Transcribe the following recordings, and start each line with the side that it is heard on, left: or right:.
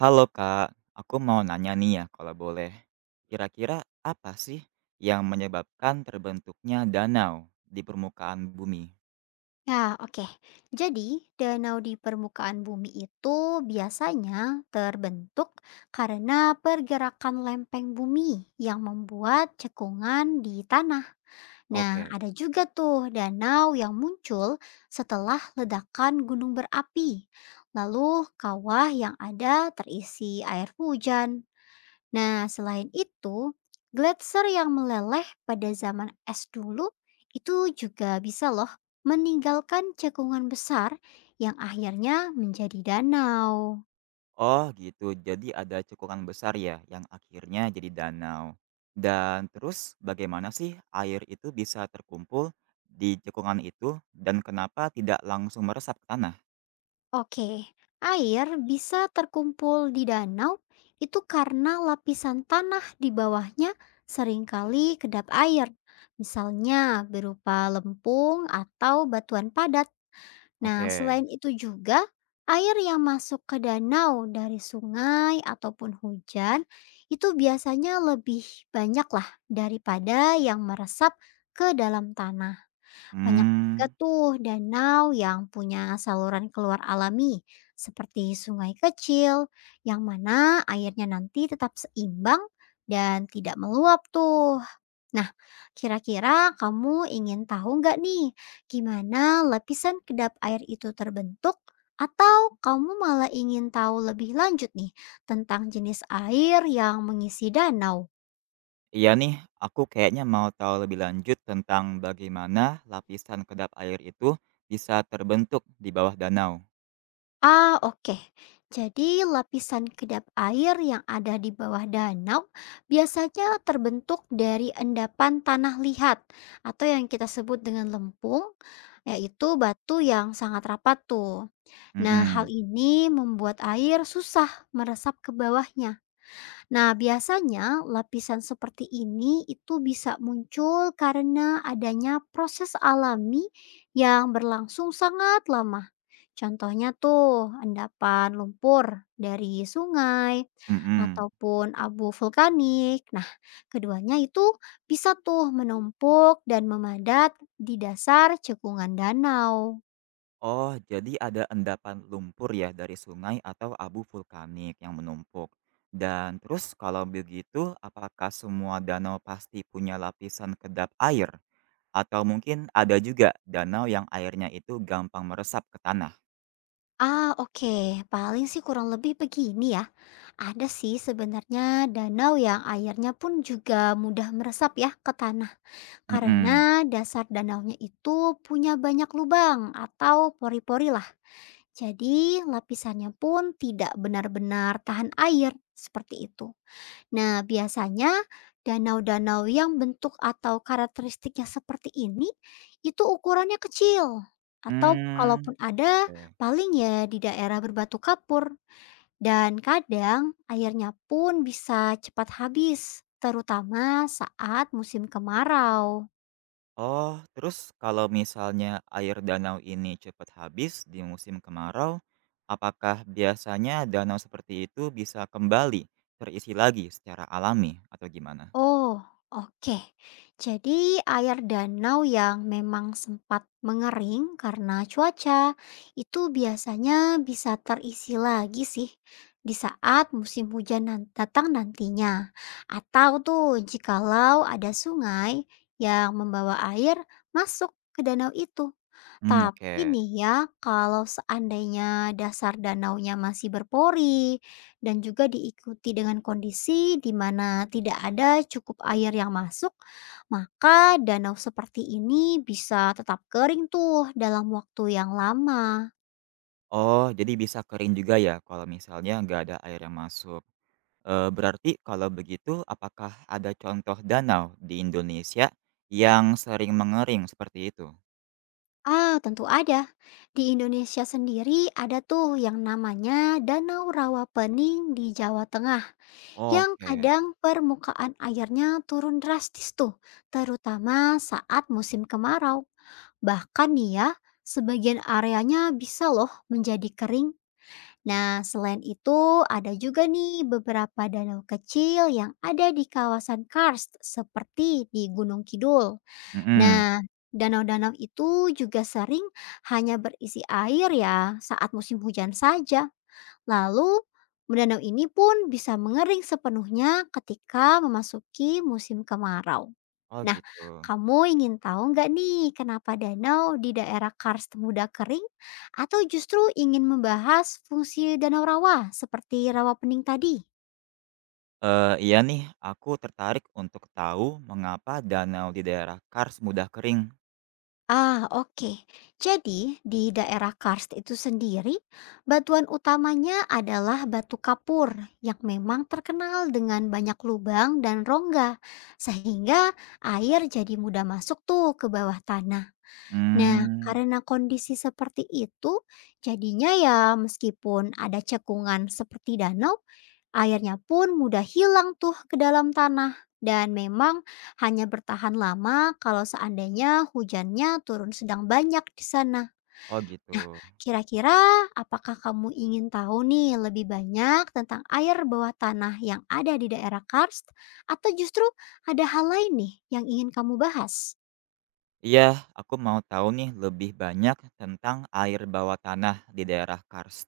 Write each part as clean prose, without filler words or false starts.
right: Halo Kak, aku mau nanya nih ya kalau boleh. Kira-kira apa sih yang menyebabkan terbentuknya danau di permukaan bumi?
left: Ya, oke. Jadi, danau di permukaan bumi itu biasanya terbentuk karena pergerakan lempeng bumi yang membuat cekungan di tanah. Nah,
right: Oke.
left: ada juga tuh danau yang muncul setelah ledakan gunung berapi. Lalu, kawah yang ada terisi air hujan. Nah, selain itu, gletser yang meleleh pada zaman es dulu itu juga bisa loh meninggalkan cekungan besar yang akhirnya menjadi danau.
right: Oh gitu, jadi ada cekungan besar ya yang akhirnya jadi danau. Dan terus bagaimana sih air itu bisa terkumpul di cekungan itu dan kenapa tidak langsung meresap ke tanah?
left: Oke, air bisa terkumpul di danau itu karena lapisan tanah di bawahnya seringkali kedap air, misalnya berupa lempung atau batuan padat. Nah,
right: Oke.
left: selain itu juga, air yang masuk ke danau dari sungai ataupun hujan itu biasanya lebih banyak lah daripada yang meresap ke dalam tanah. Banyak juga
right: Hmm.
left: tuh danau yang punya saluran keluar alami seperti sungai kecil yang mana airnya nanti tetap seimbang dan tidak meluap tuh. Nah, kira-kira kamu ingin tahu nggak nih gimana lapisan kedap air itu terbentuk? Atau kamu malah ingin tahu lebih lanjut nih tentang jenis air yang mengisi danau?
right: Iya nih, aku kayaknya mau tahu lebih lanjut tentang bagaimana lapisan kedap air itu bisa terbentuk di bawah danau.
left: Ah, oke. Jadi lapisan kedap air yang ada di bawah danau biasanya terbentuk dari endapan tanah liat atau yang kita sebut dengan lempung, yaitu batu yang sangat rapat tuh. Nah, hal
right: Mhm,
left: ini membuat air susah meresap ke bawahnya. Nah, biasanya lapisan seperti ini itu bisa muncul karena adanya proses alami yang berlangsung sangat lama. Contohnya tuh endapan lumpur dari sungai
right: mhm.
left: ataupun abu vulkanik. Nah, keduanya itu bisa tuh menumpuk dan memadat di dasar cekungan danau.
right: Oh, jadi ada endapan lumpur ya dari sungai atau abu vulkanik yang menumpuk. Dan terus kalau begitu, apakah semua danau pasti punya lapisan kedap air? Atau mungkin ada juga danau yang airnya itu gampang meresap ke tanah?
left: Ah, oke. Paling sih kurang lebih begini ya. Ada sih sebenarnya danau yang airnya pun juga mudah meresap ya ke tanah.
right: Mhm.
left: Karena dasar danaunya itu punya banyak lubang atau pori-pori lah. Jadi lapisannya pun tidak benar-benar tahan air seperti itu. Nah, biasanya danau-danau yang bentuk atau karakteristiknya seperti ini itu ukurannya kecil atau
right: Hmm,
left: kalaupun ada
right: oke.
left: paling ya di daerah berbatu kapur, dan kadang airnya pun bisa cepat habis terutama saat musim kemarau.
right: Oh, terus kalau misalnya air danau ini cepat habis di musim kemarau, apakah biasanya danau seperti itu bisa kembali terisi lagi secara alami atau gimana?
left: Oh, oke. Jadi, air danau yang memang sempat mengering karena cuaca itu biasanya bisa terisi lagi sih di saat musim hujan datang nantinya. Atau tuh jikalau ada sungai yang membawa air masuk ke danau itu.
right: Hmm,
left: Tapi
right: oke.
left: nih ya, kalau seandainya dasar danaunya masih berpori dan juga diikuti dengan kondisi di mana tidak ada cukup air yang masuk, maka danau seperti ini bisa tetap kering tuh dalam waktu yang lama.
right: Oh, jadi bisa kering juga ya kalau misalnya nggak ada air yang masuk. Eh, berarti kalau begitu, apakah ada contoh danau di Indonesia yang sering mengering seperti itu?
left: Ah, tentu ada. Di Indonesia sendiri ada tuh yang namanya Danau Rawa Pening di Jawa Tengah, yang
right: Oke.
left: kadang permukaan airnya turun drastis tuh, terutama saat musim kemarau. Bahkan nih ya, sebagian areanya bisa loh menjadi kering. Nah, selain itu ada juga nih beberapa danau kecil yang ada di kawasan karst seperti di Gunung Kidul.
right: Mm-mm.
left: Nah, danau-danau itu juga sering hanya berisi air ya saat musim hujan saja. Lalu, mendanau ini pun bisa mengering sepenuhnya ketika memasuki musim kemarau.
right: Oh,
left: Nah,
right: gitu.
left: kamu ingin tahu nggak nih kenapa danau di daerah karst mudah kering? Atau justru ingin membahas fungsi danau rawa seperti rawa pening tadi?
right: Iya nih, aku tertarik untuk tahu mengapa danau di daerah Kars mudah kering.
left: Ah, oke. Jadi, di daerah karst itu sendiri, batuan utamanya adalah batu kapur yang memang terkenal dengan banyak lubang dan rongga, sehingga air jadi mudah masuk tuh ke bawah tanah. Nah,
right: Hmm,
left: karena kondisi seperti itu, jadinya ya meskipun ada cekungan seperti danau, airnya pun mudah hilang tuh ke dalam tanah dan memang hanya bertahan lama kalau seandainya hujannya turun sedang banyak di sana.
right: oh
left: Nah,
right: gitu.
left: kira-kira apakah kamu ingin tahu nih lebih banyak tentang air bawah tanah yang ada di daerah karst, atau justru ada hal lain nih yang ingin kamu bahas?
right: Iya, aku mau tahu nih lebih banyak tentang air bawah tanah di daerah Kars.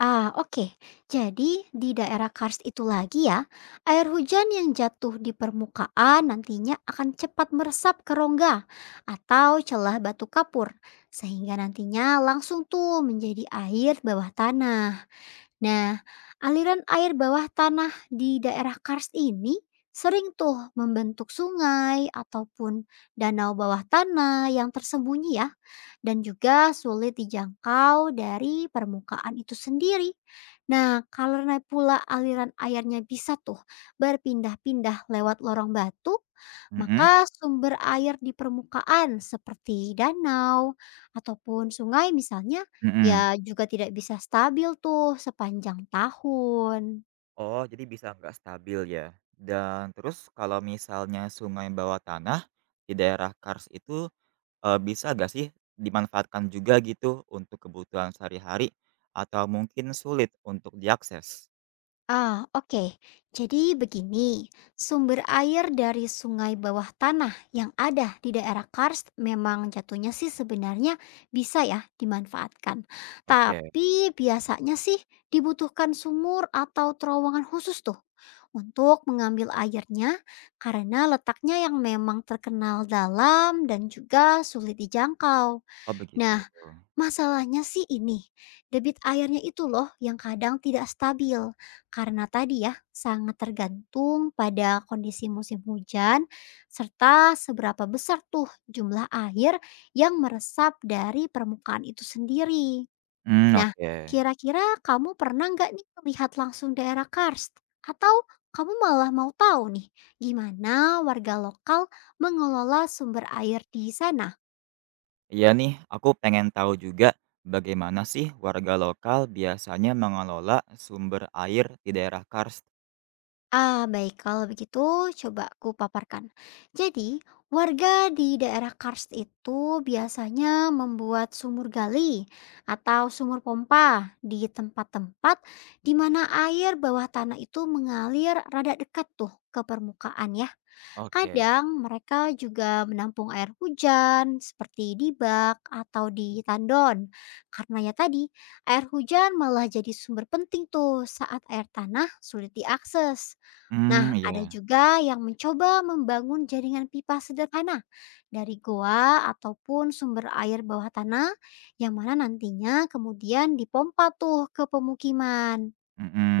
left: Ah, oke. Jadi di daerah karst itu lagi ya, air hujan yang jatuh di permukaan nantinya akan cepat meresap ke rongga atau celah batu kapur, sehingga nantinya langsung tuh menjadi air bawah tanah. Nah, aliran air bawah tanah di daerah karst ini sering tuh membentuk sungai ataupun danau bawah tanah yang tersembunyi ya dan juga sulit dijangkau dari permukaan itu sendiri. Nah, karena pula aliran airnya bisa tuh berpindah-pindah lewat lorong batu,
right: Mhm,
left: maka sumber air di permukaan seperti danau ataupun sungai misalnya
right: mhm.
left: ya juga tidak bisa stabil tuh sepanjang tahun.
right: Oh, jadi bisa nggak stabil ya? Dan terus kalau misalnya sungai bawah tanah di daerah Kars itu, bisa nggak sih dimanfaatkan juga gitu untuk kebutuhan sehari-hari atau mungkin sulit untuk diakses?
left: Ah, oke. Jadi begini, sumber air dari sungai bawah tanah yang ada di daerah karst memang jatuhnya sih sebenarnya bisa ya dimanfaatkan.
right: Oke.
left: Tapi biasanya sih dibutuhkan sumur atau terowongan khusus tuh untuk mengambil airnya karena letaknya yang memang terkenal dalam dan juga sulit dijangkau.
right: Oh begitu.
left: Nah, masalahnya sih ini, debit airnya itu loh yang kadang tidak stabil. Karena tadi ya, sangat tergantung pada kondisi musim hujan serta seberapa besar tuh jumlah air yang meresap dari permukaan itu sendiri.
right: Hmm,
left: Nah,
right: oke.
left: kira-kira kamu pernah nggak nih melihat langsung daerah karst? Atau kamu malah mau tahu nih gimana warga lokal mengelola sumber air di sana?
right: Iya nih, aku pengen tahu juga bagaimana sih warga lokal biasanya mengelola sumber air di daerah karst?
left: Ah, baik. Kalau begitu, coba kupaparkan. Jadi, warga di daerah karst itu biasanya membuat sumur gali atau sumur pompa di tempat-tempat di mana air bawah tanah itu mengalir rada dekat tuh ke permukaan ya.
right: Oke.
left: Kadang mereka juga menampung air hujan seperti di bak atau di tandon. Karena ya tadi, air hujan malah jadi sumber penting tuh saat air tanah sulit diakses.
right: Hmm,
left: Nah, ada
right: iya.
left: juga yang mencoba membangun jaringan pipa sederhana dari goa ataupun sumber air bawah tanah yang mana nantinya kemudian dipompa tuh ke pemukiman.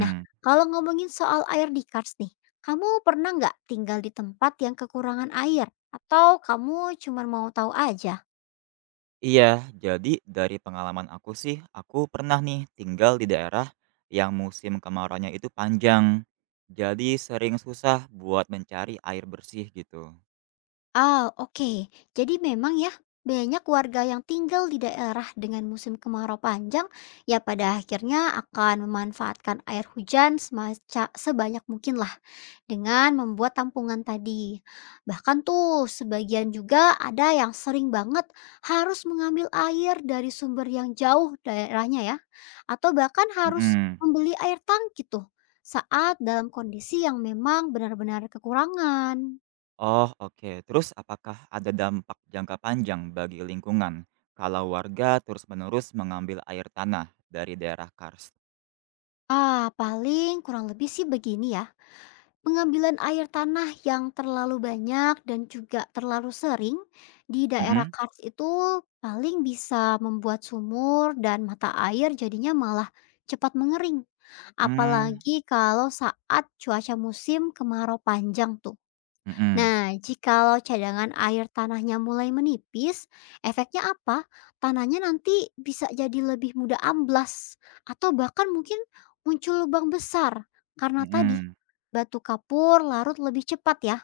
left: Nah, kalau ngomongin soal air di Kars nih, kamu pernah nggak tinggal di tempat yang kekurangan air? Atau kamu cuma mau tahu aja?
right: Iya, jadi dari pengalaman aku sih, aku pernah nih tinggal di daerah yang musim kemarauannya itu panjang. Jadi sering susah buat mencari air bersih gitu.
left: Ah, oke. Jadi memang ya, banyak warga yang tinggal di daerah dengan musim kemarau panjang, ya pada akhirnya akan memanfaatkan air hujan sebanyak mungkin lah dengan membuat tampungan tadi. Bahkan tuh sebagian juga ada yang sering banget harus mengambil air dari sumber yang jauh daerahnya ya, atau bahkan harus
right: Mhm.
left: membeli air tangki tuh saat dalam kondisi yang memang benar-benar kekurangan.
right: Oh, oke. Terus apakah ada dampak jangka panjang bagi lingkungan kalau warga terus-menerus mengambil air tanah dari daerah karst?
left: Ah, paling kurang lebih sih begini ya. Pengambilan air tanah yang terlalu banyak dan juga terlalu sering di daerah
right: Mhm,
left: Kars itu paling bisa membuat sumur dan mata air jadinya malah cepat mengering.
right: mmm,
left: Apalagi kalau saat cuaca musim kemarau panjang tuh.
right: mhm,
left: Nah, jikalau cadangan air tanahnya mulai menipis, efeknya apa? Tanahnya nanti bisa jadi lebih mudah amblas atau bahkan mungkin muncul lubang besar karena tadi
right: mhm.
left: batu kapur larut lebih cepat ya.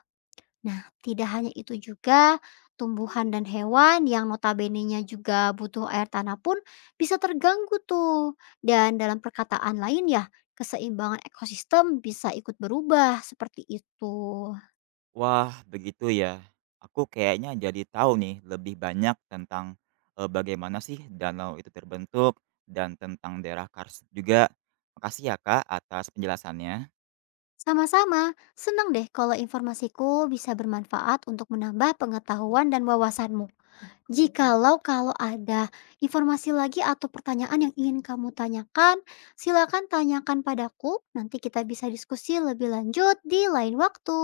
left: Nah, tidak hanya itu juga, tumbuhan dan hewan yang notabenenya juga butuh air tanah pun bisa terganggu tuh. Dan dalam perkataan lain ya, keseimbangan ekosistem bisa ikut berubah seperti itu.
right: Wah, begitu ya. Aku kayaknya jadi tahu nih lebih banyak tentang, bagaimana sih danau itu terbentuk dan tentang daerah karst juga. Makasih ya, Kak, atas penjelasannya.
left: Sama-sama, senang deh kalau informasiku bisa bermanfaat untuk menambah pengetahuan dan wawasanmu. Jikalau kalau ada informasi lagi atau pertanyaan yang ingin kamu tanyakan, silakan tanyakan padaku. Nanti kita bisa diskusi lebih lanjut di lain waktu.